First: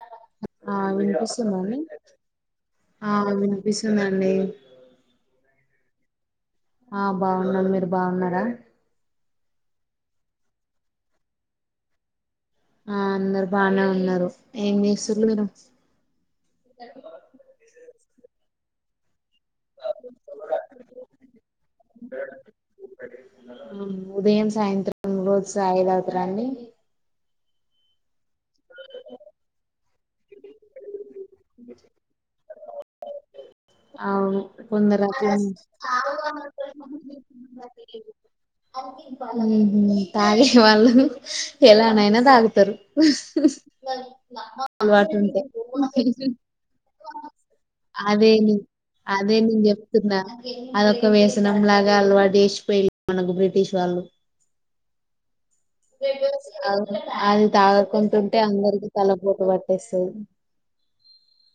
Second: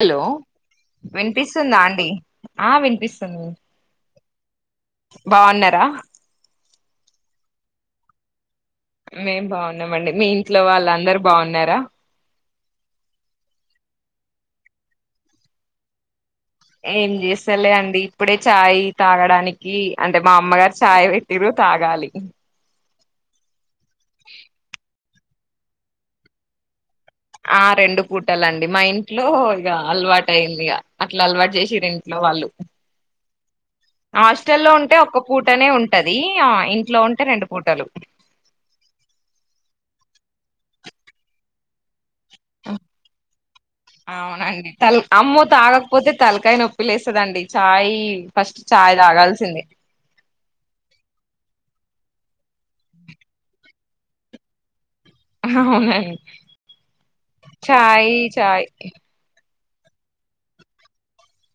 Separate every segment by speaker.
Speaker 1: Hello
Speaker 2: ఆ
Speaker 1: వినిపిస్తుందా
Speaker 2: వినిపిస్తుందండి
Speaker 1: అండి
Speaker 2: ఆ వినిపిస్తుందండి
Speaker 1: బాగున్నారా
Speaker 2: ఆ బాగున్నాం మీరు బాగున్నారా
Speaker 1: మేం బాగున్నామండి మీ ఇంట్లో వాళ్ళందరు బాగున్నారా
Speaker 2: ఆ అందరు బానే ఉన్నారు ఏం చేసిళ్ళు మీరు
Speaker 1: ఏం చేస్తలే అండి ఇప్పుడే చాయ్ తాగడానికి గి అంటే మా అమ్మగారు చాయ్ పెట్టిరు తాగాలి
Speaker 2: ఉదయం సాయంత్రం రోజు చాయ్ తగ్గుతారా అండి
Speaker 1: ఆ రెండు పూటలండి మా ఇంట్లో ఇక అలవాటు అయింది ఇక అట్లా అలవాటు చేసారు ఇంట్లో వాళ్ళు
Speaker 2: అవును
Speaker 1: హాస్టల్లో ఉంటే
Speaker 2: కొందరు
Speaker 1: ఒక్క
Speaker 2: అట్లా
Speaker 1: పూటనే ఉంటది ఆ ఇంట్లో ఉంటే రెండు పూటలు
Speaker 2: ఉమ్ తగ్గేవలు ఎలాన్నాయినా తాగుతారు
Speaker 1: అవునండి తల్
Speaker 2: అలవాటు ఉంటే
Speaker 1: డి చాయ్
Speaker 2: అదే
Speaker 1: ఫస్ట్
Speaker 2: నే-
Speaker 1: చాయ్
Speaker 2: అదే నేను
Speaker 1: తాగాల్సిందే
Speaker 2: చెప్తున్నా అదొక వ్యసనం లా గా అలవాట్టు చేసిపోయిల్లు మనకు బ్రిటిష్ వాళ్ళు
Speaker 1: అవునండి
Speaker 2: అవును అది
Speaker 1: చాయ్
Speaker 2: తాగకుంటుంటే
Speaker 1: చాయ్
Speaker 2: అందరికి తలపోటు ప వస్తాది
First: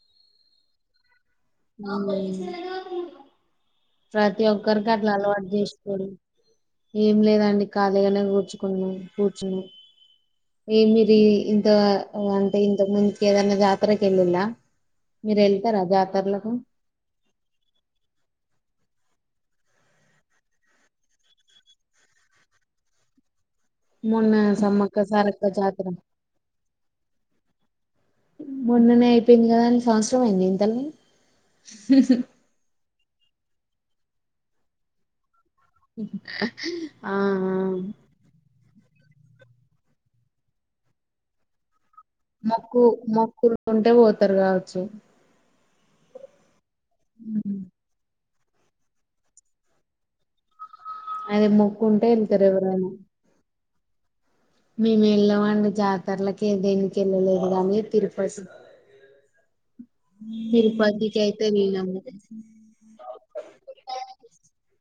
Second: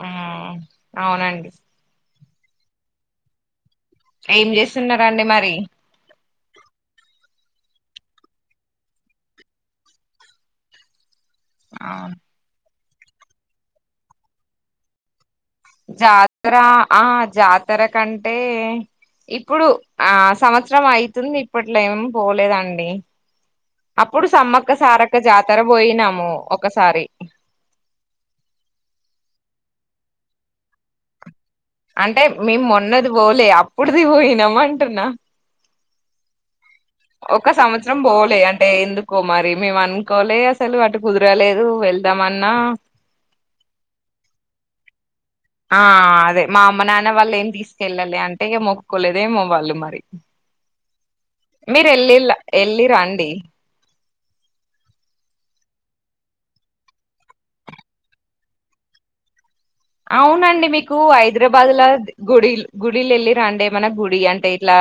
Speaker 1: ఆ అవునండి
Speaker 2: ఉమ్ ప్రతి
Speaker 1: ఏం
Speaker 2: ఒక్కరికి అట్లా
Speaker 1: చేస్తున్నారండి
Speaker 2: అలవాటు
Speaker 1: మరి
Speaker 2: చేసుకోడు ఏం లేదాండి ఖాళీగానే కూర్చు కూర్చున్న ఏమి ఇ ఇంత
Speaker 1: అవును
Speaker 2: అంటే ఇంత ముందుక ఏదన్నా జాతర వెళ్ళలా
Speaker 1: జాతర ఆ జాతర కంటే ఇప్పుడు ఆ సంవత్సరం అయితుంది ఇప్పట్లో ఏమ పోలేదండి అప్పుడు సమ్మక్క సారక్క జాతర పోయినాము ఒకసారి
Speaker 2: మొన్ననే అయిపోయింది కదా అండి సంవత్సరం అయింది ఇంతల్ని
Speaker 1: అంటే మేము మొన్నది పోలే అప్పుడుది పోయినామ అంటున్నా
Speaker 2: ఆ ఆ
Speaker 1: ఒక సంవత్సరం పోలే అంటే ఎందుకు కుమారి మేము ఆన్కొలె అసలు అటు కుదరలేదు వె
Speaker 2: మొక్కు మొక్కులు ఉంటే పోతారు కావచ్చు
Speaker 1: ఆ అదే మా అమ్మ నాన్న వాళ్ళు ఏం
Speaker 2: ఉమ్.
Speaker 1: తీష్కెళ్ళాలి అం ఇక మొక్కులోలేదేమో వాళ్ళు మరి
Speaker 2: అదే మొక్కు
Speaker 1: మీరు
Speaker 2: ఉంటే
Speaker 1: ఎల్లిలా
Speaker 2: వెళ్తారు
Speaker 1: ఏళ్ళిరండి
Speaker 2: మేమెల్లమ్మండి జాతర్లకి ఏ దేనికి వెళ్ళలేదు గానీ తిరుపతి
Speaker 1: అవునండి మీకు
Speaker 2: తిరుపతికి అయితే
Speaker 1: హైదరాబాద్లో
Speaker 2: వెళ్ళాము
Speaker 1: గుడిల్ గుడిలు ఏళ్ళిరా అండి ఏమైనా గుడి అంటే ఇట్లా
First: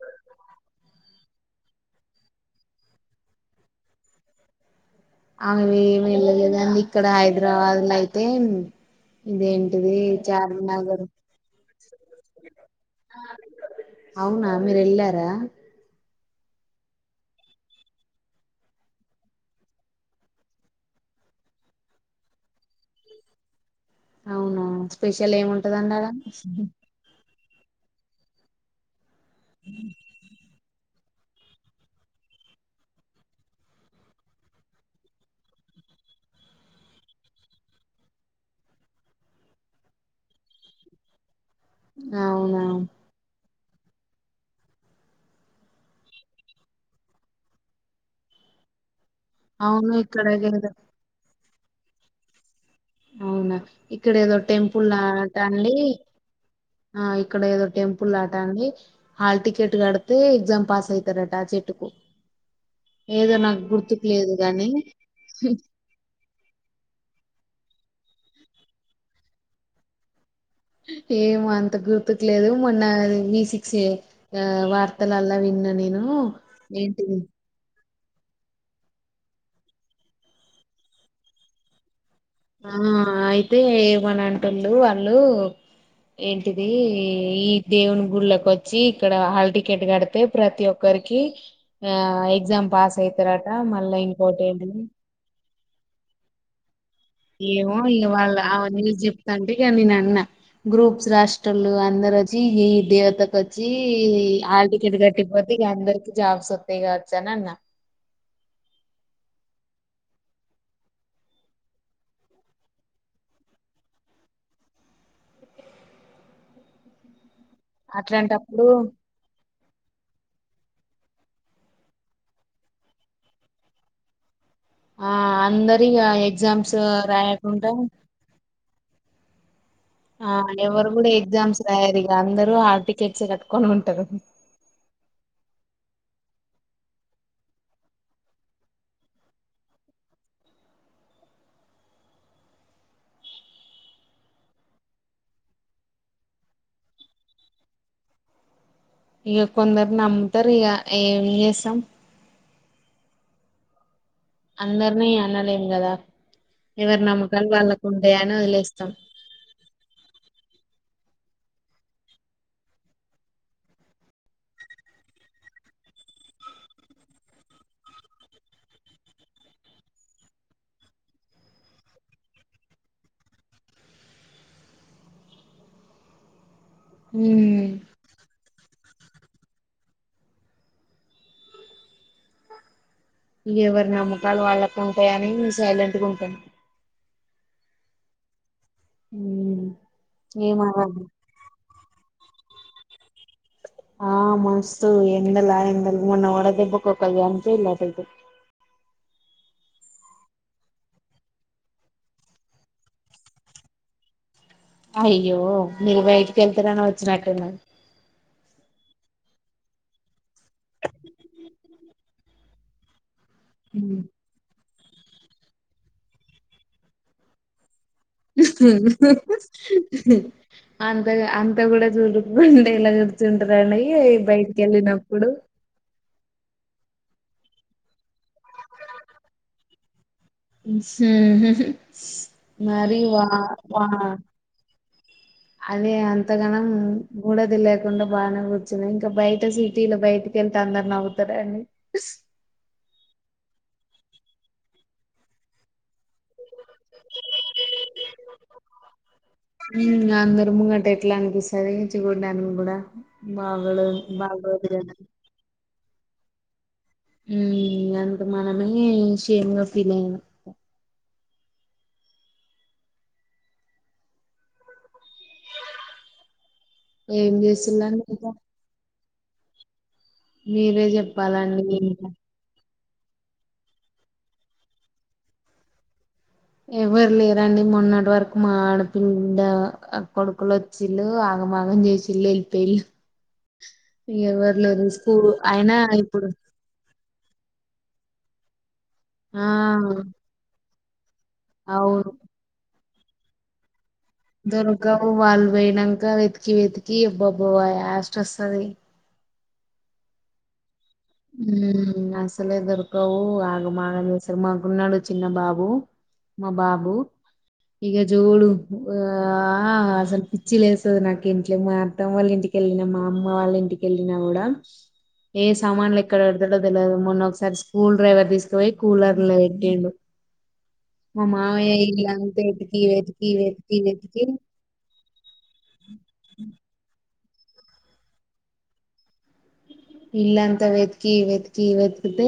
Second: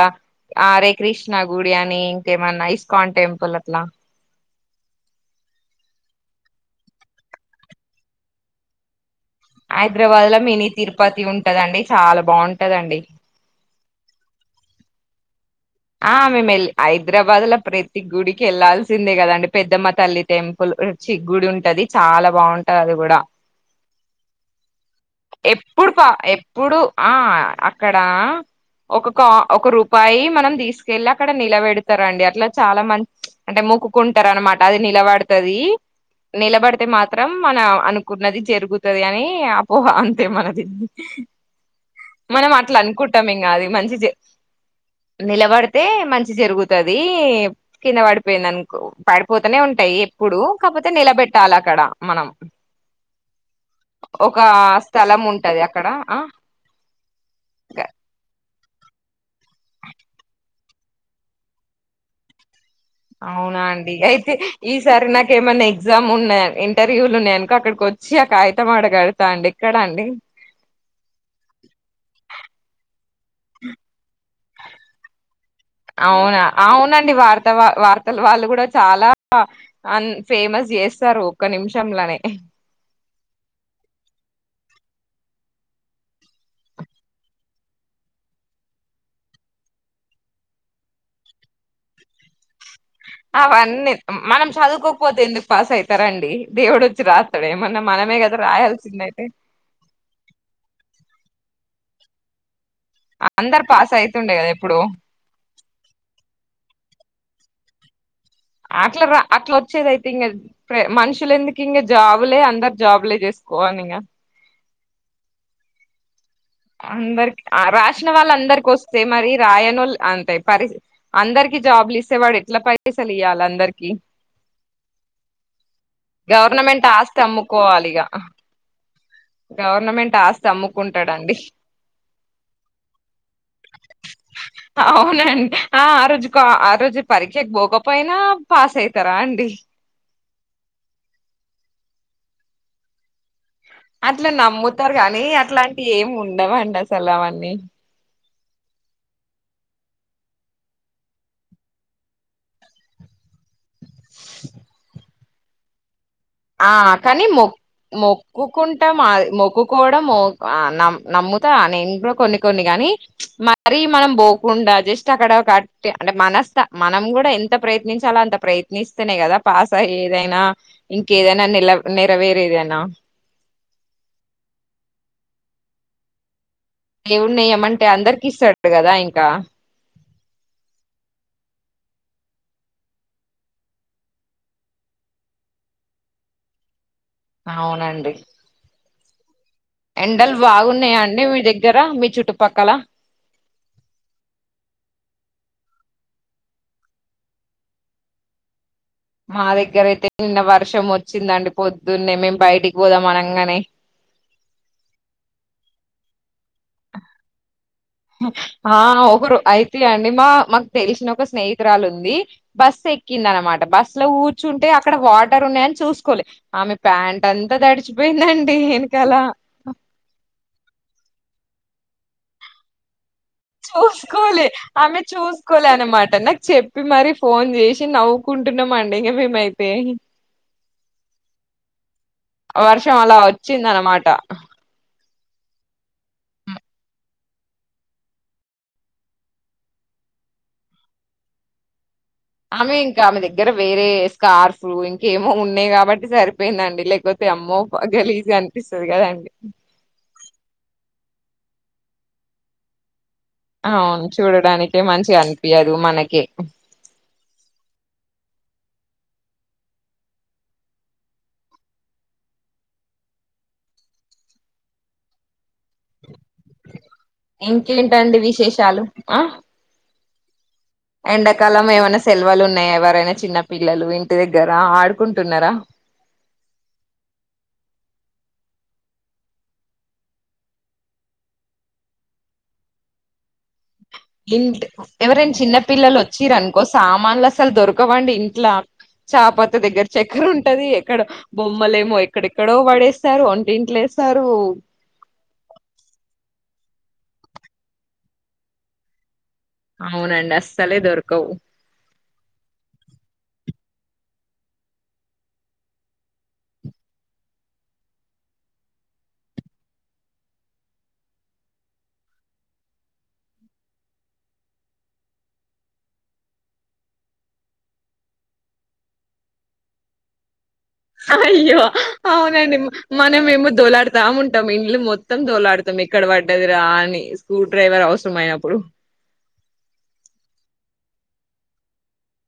Speaker 1: ఆరే కృష్ణ గుడి అని ఇంకేమన్నా ఇస్కాన్ టెంపుల్ అట్లా
Speaker 2: అవేమి వెళ్ళలేదండి ఇక్కడ హైదరాబాద్లో అయితే ఇదేంటిది
Speaker 1: హైదరాబాద్లో మినీ
Speaker 2: చార్మినగర్
Speaker 1: తిరుపతి ఉంటదండి చాలా బొంటదండి
Speaker 2: అవునా మీరేల్లారా
Speaker 1: ఆ మేమెల్ హైదరాబాద్లో ప్రతి గుడికి ఎళ్ళాల్సిందే కదండి పెద్దమ్మ తల్లి టెంపుల్ చి గుడుంటాది చాలా బొంటది అది కూడా
Speaker 2: అవునా స్పెషల్
Speaker 1: ఎప్పుడు
Speaker 2: ఏముంటదండి ఆడ
Speaker 1: పా ఎప్పుడు ఆ అక్కడ ఒకక ఒక రూపాయి మనం తీస్ కెళ్ళి అక్కడ నిలబెడతారండి అట్లా చాలా మం అంటే మొక్కుకుంటారు అనమాట అది నిలబడతాది నిలబడితే మాత్రం మనం అనుకున్నది జరుగుతుంది అని అపోహ అంతే మనది మనం
Speaker 2: అవునా
Speaker 1: అట్లా అనుకుంటామేం కాదు మంచిచే నిలబడడే తే మంచి జరుగుతది కింద పడిపోయిందాంకో పడిపోతనే
Speaker 2: అవును
Speaker 1: ఉంటాయి
Speaker 2: ఇక్కడ
Speaker 1: ఎప్పుడు
Speaker 2: ఏదో
Speaker 1: కాకపోతే నిలబెట్టాలి అక్కడ మనం
Speaker 2: అవునా ఇక్కడ ఏదో
Speaker 1: ఒక
Speaker 2: టెంపుల్
Speaker 1: స్థలం ఉంటది
Speaker 2: ఆటండి
Speaker 1: అక్కడ ఆ
Speaker 2: ఆ ఇక్కడేదో టెంపుల్ ఆటండి హాల్ టికెట్ కడితే ఎగ్జామ్ పాస్ అయితారట ఆ చెట్టుకు ఏదో నాకు
Speaker 1: అవునా అండి
Speaker 2: గుర్తుకు
Speaker 1: అయితే
Speaker 2: లేదు గాని
Speaker 1: ఈసారి నాకేమైన్నా ఎగ్జామ్ ఉన్నా ఇంటర్వ్యూలు ఉన్నాయనుకో అక్కడికి వచ్చి అకైతం అడా కడతా అండి ఎక్కడ అండి
Speaker 2: ఎమో అంత గుర్తుకు లేదు మొన్న వి సిక్స్ ఆ వర్తలల విన్నా నేను
Speaker 1: అవునా అవునండి
Speaker 2: ఏంటిది
Speaker 1: వార్తవ అసలు వాళ్ళు కూడా చాలా అన్ ఫేమస్ చేస్తారు ఒక్క నిమిషంలనే
Speaker 2: ఆ అయితే ఏమని అంటుడు వాళ్ళు ఏంటిది ఈ దేవుని గుళ్లోకొచ్చి ఇక్కడ హల్ టికెట్ కడితే ప్రతి ఒక్కరు అందర్కి ఆ ఎగ్జామ్ పాస్ అయితారట
Speaker 1: అవన్నీ
Speaker 2: మళ్ళా ఇంకోటి
Speaker 1: మనం
Speaker 2: ఏంటిది
Speaker 1: చదువుకోపోతే ఎందుకు పాస్ అయితరండీ దేవుడు రాస్తాడు
Speaker 2: ఏమో
Speaker 1: ఏమన్నా మనమే
Speaker 2: ఇవాళ
Speaker 1: కదా
Speaker 2: మీరు
Speaker 1: రాయాల్సింది అయితే
Speaker 2: చెప్తాంటే ఇగ నేనన్న గ్రూప్స్ రాస్ టోలు అందర్రచి హిల్ దేవతకు
Speaker 1: అందరు
Speaker 2: వచ్చి
Speaker 1: పాస్ అయితుండే కదా
Speaker 2: హాల్
Speaker 1: ఎప్పుడు
Speaker 2: టికెట్ కట్టిపోతే ఇక అందరికి జాబ్స్ ఓ దిగోచ్చనన్న
Speaker 1: అట్లా రా అట్లా వచ్చేదయితే ఇంక మనుషులెందుకు ఇంగ జాబులే అందరు జాబులే చేస్ కోనింగ అందరికి రాసిన వాళ్ళ
Speaker 2: అట్లాంటప్పుడు
Speaker 1: అందరికి వస్తే మరి రాయనోల్ అంతే పరిస్ అందరికి జోబులిస్తే వాడు ఎట్లా పైసలు ఇయాలి అందర్కి
Speaker 2: ఆ అందరి ఇగ ఎగ్జామ్స్
Speaker 1: గవర్నమెంట్ ఆస్తి
Speaker 2: రాయకుండా
Speaker 1: అమ్ముకోవాలిగా
Speaker 2: ఆ ఎవరు కూడా
Speaker 1: అమ్ముకుంటాడండి
Speaker 2: ఎగ్జామ్స్ రాయారు ఇక అందరుూ హాల్ టికెట్స్ కట్టుకొని ఉంటరు
Speaker 1: అవునండి ఆ ఆ రోజు క ఆ రోజు పరీక్షకి పోకపోయినా పాస్ అయితారా అండి అట్లా నమ్ముతారు కానీ అట్లాంటి ఏమి ఉండవండి అసలు అవన్నీ
Speaker 2: ఇయ కొందరు నమ్ముతారు ఇగ ఏం చేస్తాం అందర్ని అనలేం కదా
Speaker 1: ఆ
Speaker 2: ఎవరి
Speaker 1: కానీ మొ
Speaker 2: నమ్మకాలు వాళ్ళకు ఉంటాయని వదిలేస్తాం
Speaker 1: మొక్కుకుంటాం మొక్కుకోవడం ఆ నమ్ నమ్ముతా నేను కూడ ఇంట్లో కొన్ని కొన్ని గాని మరి మనం పోకుండా జస్ట్ అక్కడ కట్టి అంటే మనస్త మనం కూడా ఎంత ప్రయత్నించాలో అంత ప్రయత్నిస్తేనే కదా పాస్ అయ్యేదైనా ఇంకేదైనా నెల నెరవేరేదేనా ఏ ఉన్నాయ
Speaker 2: ఉమ్
Speaker 1: ఏమంటే అందరికిీ ఇస్తాడు కదా ఇంకా
Speaker 2: ఎవరి నమ్మకాలు వాళ్ళకు ఉంటాయని నే సైలెంట్ గా ఉంటాను
Speaker 1: అవునండి
Speaker 2: ఉ
Speaker 1: ఎండలు బాగున్నాయా అండి మీ దగ్గర మీ చుట్టుపక్కల
Speaker 2: ఆ మస్తు ఎండలా ఎండ మొన్న ఒడదెబ్బకు క్యాం చేయ
Speaker 1: మా దగ్గర అయితే నిన్న వర్షం వచ్చిందండి పొద్దున్నే మేం బయటికి పోదాం అనంగానే
Speaker 2: అయ్యో మీరు బయటికి వెళ్తరను వచ్చినా
Speaker 1: ఆ ఒకరు అయితే అండి మా మాకు తెలిసిన ఒక స్నేహితురాలు ఉంది బస్ కింద అనమాట
Speaker 2: ఉమ్
Speaker 1: బస్సులో కూర్చుంటే అక్కడ వాటర్ ఉన్నాయని చూసుకోలే ఆమె ప్యాంట్ అంతా తడిసి
Speaker 2: అంతగా అం కూడా చూరుండ ఎలా కూర్చుంటారండి
Speaker 1: చూసుకోలే
Speaker 2: బయటికి
Speaker 1: ఆమె
Speaker 2: వెళ్ళినప్పుడు
Speaker 1: చూసుకోలే అనమాట నా చెప్పి మరి ఫోన్ చేసి నవ్వుకుంటున్నాం అండి ఇంగ మేమైతే
Speaker 2: మ్ హు
Speaker 1: వర్షం
Speaker 2: మరి
Speaker 1: అలా
Speaker 2: వా
Speaker 1: వచ్చింది అనమాట
Speaker 2: మళ్ళి అంతగానం గూడది లేకుండా బానే కూర్చన్నా ఇంకా బయట సిటీలో బయటకి వెళ్తే అందరు నవ్వుతారండి
Speaker 1: ఆమె ఇంకా ఆమె దగ్గర వేరే స్కార్ఫ్లు ఇంకేమో ఉన్నాయి కాబట్టి సరి అయిపోయిందండి లేకపోతే అమ్మో గలీజుగా అనిపిస్తది కదండి
Speaker 2: ఉమ్ అందరు ముంగట ఎట్లా అనిపిస్తది చికూన కూడా బాగోదు
Speaker 1: అవును
Speaker 2: బాగోదు
Speaker 1: చూడడానికే
Speaker 2: కదా
Speaker 1: మంచిగా అనిపియదు మనకే
Speaker 2: మ్ అంట మనమే షేమ్ గా ఫీల్ అయిన ఏం చేస్తులండి
Speaker 1: ఇంకేంటండి
Speaker 2: ఇంకా
Speaker 1: విశేషాలు ఆ
Speaker 2: మీరే చెప్పాలండి
Speaker 1: ఎండాకాలం ఏమైనా
Speaker 2: ఇంకా
Speaker 1: సెల్వలు ఉన్నాయా ఎవ ఎవరైనా చిన్న పిల్లలు ఇంటి దగ్గర ఆడుకుంటున్నారా
Speaker 2: ఎవరు లేరండి మొన్నటి వరకు మా ఆడపిండ కొడుకులు వచ్చిలు మా మాగం జేసిల్లే పెల్
Speaker 1: ఇంట్
Speaker 2: స్కూల్
Speaker 1: ఎవరైనా చిన్న
Speaker 2: అయినా
Speaker 1: పిల్లలు
Speaker 2: ఇప్పుడు
Speaker 1: వచ్చిరనుకో సామాన్ల అసలు దొరకవండి ఇంట్లో
Speaker 2: ఆ
Speaker 1: చాపత దగ్గర చక్కెర ఉంటది ఎక్కడ బొమ్మలేమో
Speaker 2: అవును
Speaker 1: ఎక్కడెక్కడో వడేస్తారు వంటింట్లోస్
Speaker 2: దొరకము వాల్పోయినంకా ఎతికి వెతికి ఈ అబ్బా అబ్బాబ యాస్ట్ వస్తది
Speaker 1: అవునండి అస్ సలే దొరకు
Speaker 2: ఉ అసలే దొర్కవు మాగా చేసారు మా గున్నాడు చిన్న బాబు మా బాబు ఇగ జూడు ఆ ఆ అసలు పిచ్చి లేస్తది నాకు ఇంట్లో మా అత్తమ్మ వల్ల ఇంటికి ళ్ళిన మా అమ్మ వాళ్ళ ఇంటికెళ్ళిన కూడా ఏ సామాన్లు ఎక్కడ పెడతాడో తెలిదు మొన్న ఒకసారి స్కూల్ డ్రైవర్ తీసుకుపోయి కూలర్ లో పెట్టిండు మా
Speaker 1: అయ్యో
Speaker 2: మామయ్య ఇల్లంతా
Speaker 1: అవునండి
Speaker 2: వెతికి
Speaker 1: మన
Speaker 2: వెతికి
Speaker 1: మేము
Speaker 2: వెతికి వెతికి
Speaker 1: దోలాడుతాముంటాం ఇండ్లు మొత్తం దోలాడు పతం ఎక్కడ పడ్డది రా అని స్క్రూ డ్రైవర్ అవసరం అయినప్పుడు
Speaker 2: ఇళ్లంత వెతికి వెతకి వెతుకితే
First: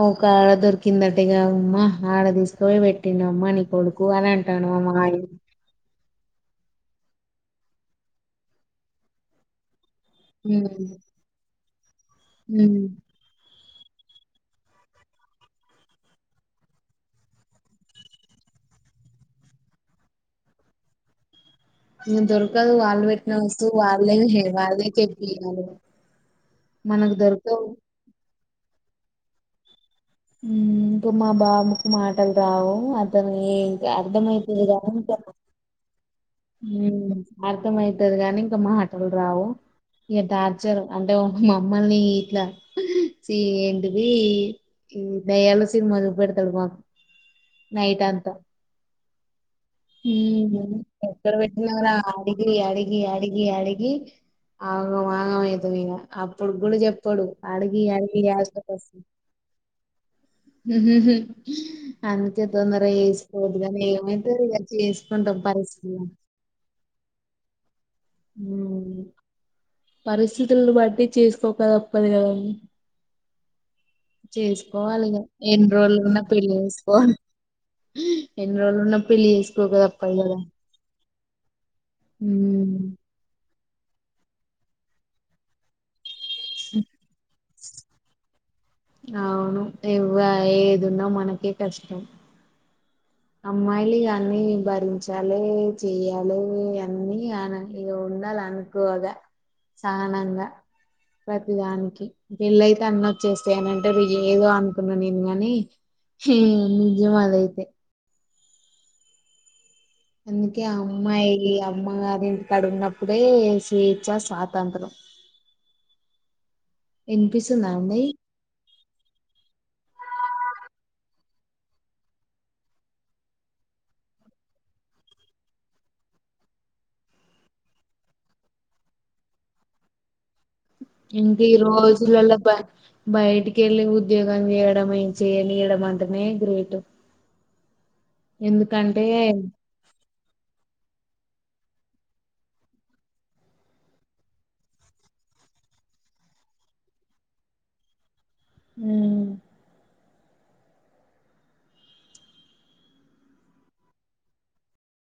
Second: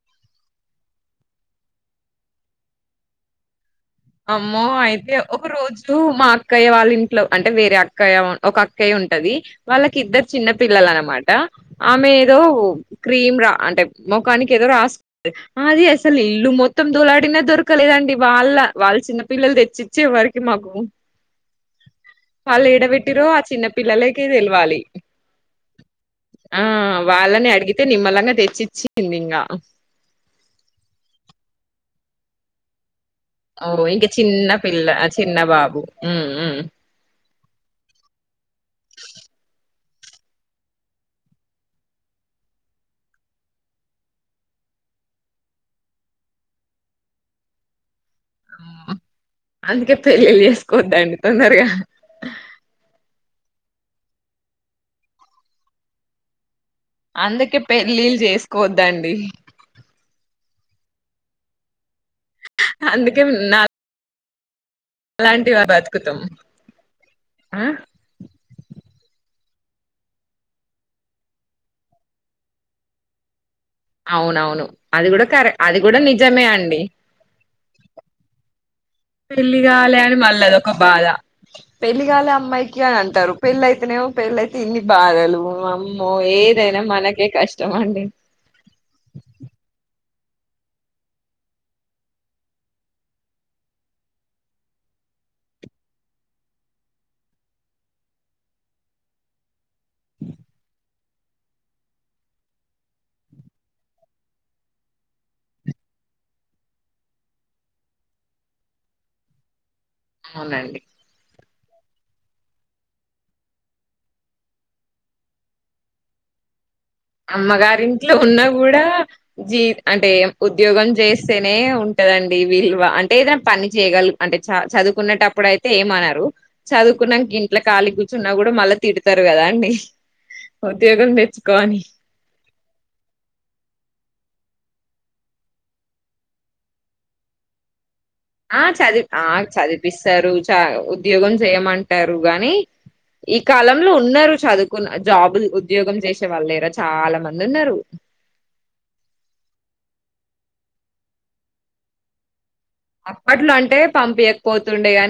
Speaker 2: ఓ క ఆడ దొరికిందట్టేగా అమ్మా ఆడ తీసుకోయి పెట్టిండ అమ్మా నీ కొడుకు అని
Speaker 1: అమ్మో
Speaker 2: అంటాండు మా
Speaker 1: అయితే
Speaker 2: మావయ్య
Speaker 1: ఒక రోజు మా అక్కయ్య వాళ్ళ ఇంట్లో అంటే వేరే అక్కయ్య ఒక అక్కయ్య ఉంటది వాళ్ళ కి ఇద్దరు చిన్న
Speaker 2: ఉమ్
Speaker 1: పిల్లలు అనమాట ఆమె ఏదో
Speaker 2: ఉమ్
Speaker 1: క్రీమ్ రా అంటే ముఖానికి ఏదో రాస్తుంది అది అసలు ఇల్లు మొత్తం దూలాడినా దొరకలేదండి వాళ్ళ వాళ్ళ చిన్న పిల్లలు తెచ్చిచ్చే వరికి మాకు
Speaker 2: ఇగ
Speaker 1: వాళ్ళు
Speaker 2: దొరకదు
Speaker 1: ఏడబెట్టిరో
Speaker 2: పెట్టిన
Speaker 1: ఆ చిన్న
Speaker 2: వస్తువు వాళ్ళే
Speaker 1: పిల్లలకె తెలివాలి
Speaker 2: వాళ్ళే చెప్పియాలి
Speaker 1: ఆ
Speaker 2: మనకు
Speaker 1: వాళ్ళని
Speaker 2: దొరకవు
Speaker 1: అడిగితే నిమ్మల్లంగా తెచ్చిచ్చింది ఇంగ
Speaker 2: ఇంక మా బాబుకు మాటలు రావు అ తమి
Speaker 1: ఓ ఇంక చిన్న
Speaker 2: అర్ధమైతది
Speaker 1: పిల్ల
Speaker 2: గాని ఇంక
Speaker 1: చిన్న బాబు ఉమ్ ఉమ్
Speaker 2: అర్థం అయితది గాని ఇంకా మాటలు రావు ఇగ టార్చర్ అంటే మమ్మల్ని ఇట్లా సి ఏంటిది ఈ దయ్యల సినిమాసుబెడతాడు మాకు నైట్ అంత
Speaker 1: అందుకే పెళ్ళిళ్ళు చేసుకోవద్దండి
Speaker 2: ఎక్కడ పెట్టిన
Speaker 1: తొందరగా
Speaker 2: కూడ అడిగి అడిగి అడిగి అడిగి అడిగి ఆగం ఆగం అయితది ఇంగ అప్పుడు ప్పుడు చెప్పడు
Speaker 1: అందుకే
Speaker 2: అడిగి
Speaker 1: పెళ్ళిళ్ళు
Speaker 2: అడిగి యష్టాకొస్తది
Speaker 1: చేసుకోవద్దండి
Speaker 2: అందుకే తొందర
Speaker 1: అందుకే
Speaker 2: చెస్తకోద్గాని ఏమైతది చేసుకుంటాం
Speaker 1: నాలాంటి వారు
Speaker 2: పరిశ్రి
Speaker 1: బతుకుతాం ఆ
Speaker 2: మ్ పరిస్థితులను బట్టి చేసుకోకదప్పదు కదం
Speaker 1: అవునవును అది
Speaker 2: చేసుకోవాలిగా
Speaker 1: కూడా కరె
Speaker 2: ఎన్ని
Speaker 1: అది కూడా
Speaker 2: రోజులున్నా
Speaker 1: నిజమే
Speaker 2: పెళ్లి
Speaker 1: అండి
Speaker 2: జేసుకోవాలి ఎన్రొళున్నా
Speaker 1: పెళ్లి కాలే అని మళ్ళ అదొక బాధ పెళ్లి కాలే
Speaker 2: హ్మ్
Speaker 1: అమ్మాయికి అని అంటారు పెళ్ళయితేనేమో పెళ్ళయితే ఇన్ని బాధలు అమ్మో ఏదైనా మనకే కష్ ష్ట మండి
Speaker 2: అవును ఎవ్వ ఏ ఏదున్నా మనకే కష్టం అమ్మాయిలు ఇగ అన్ని భరించాలే చెయ్యాలే అన్నీ ఇగ ఉండాలే అనుకువగా సహణంగా ప్రతిదానికి పెళ్ళయితే అన్నోచ్చేస్తాయి అనంటరు ఏదో అనుకున్నా నేను గాని నిజంమదయితే అందుకే
Speaker 1: అవునండి
Speaker 2: అమ్మాయి కి అమ్మగారి ఇంటికాడ ఉన్నప్పుడే స్వేచ్ఛ స్వాతంత్రం వినిపిస్తుందా అండి
Speaker 1: అమ్మగారింట్లో ఉన్న కూడా జీ అంటే ఉద్యోగం చేస్తేనే ఉంటదండి వీల్వ అంటే ఏదైనా పని చేయగల అంటే చ చ చదువుకునెటప్పుడు అయితే ఏమనరు చదువుకున్నాంక ఇంట్లో కాలి కూర్చున్నా కూడా మళ్ళా తిడతారు కదా అండి ఉద్యోగం
Speaker 2: ఇంక ఈ
Speaker 1: తెచ్చుకో అని
Speaker 2: రోజులలో బ బయటికి వెళ్ళి ఉద్యోగం చేయడం చేయనియడం అంటేనే గ్రేటు
Speaker 1: ఆ చది ఆ చదిపిస్తారు చ ఉద్యోగం చేయమంటారు గానీ ఈ కాలంలో ఉన్నారు చదువుకున్న జాబు ఉద్యోగం చేసే వాళ్ళులెరా చాలా మంది ఉన్నారు
Speaker 2: ఉ
Speaker 1: అప్పట్లో అంటే పంపియకపోతుండే గాని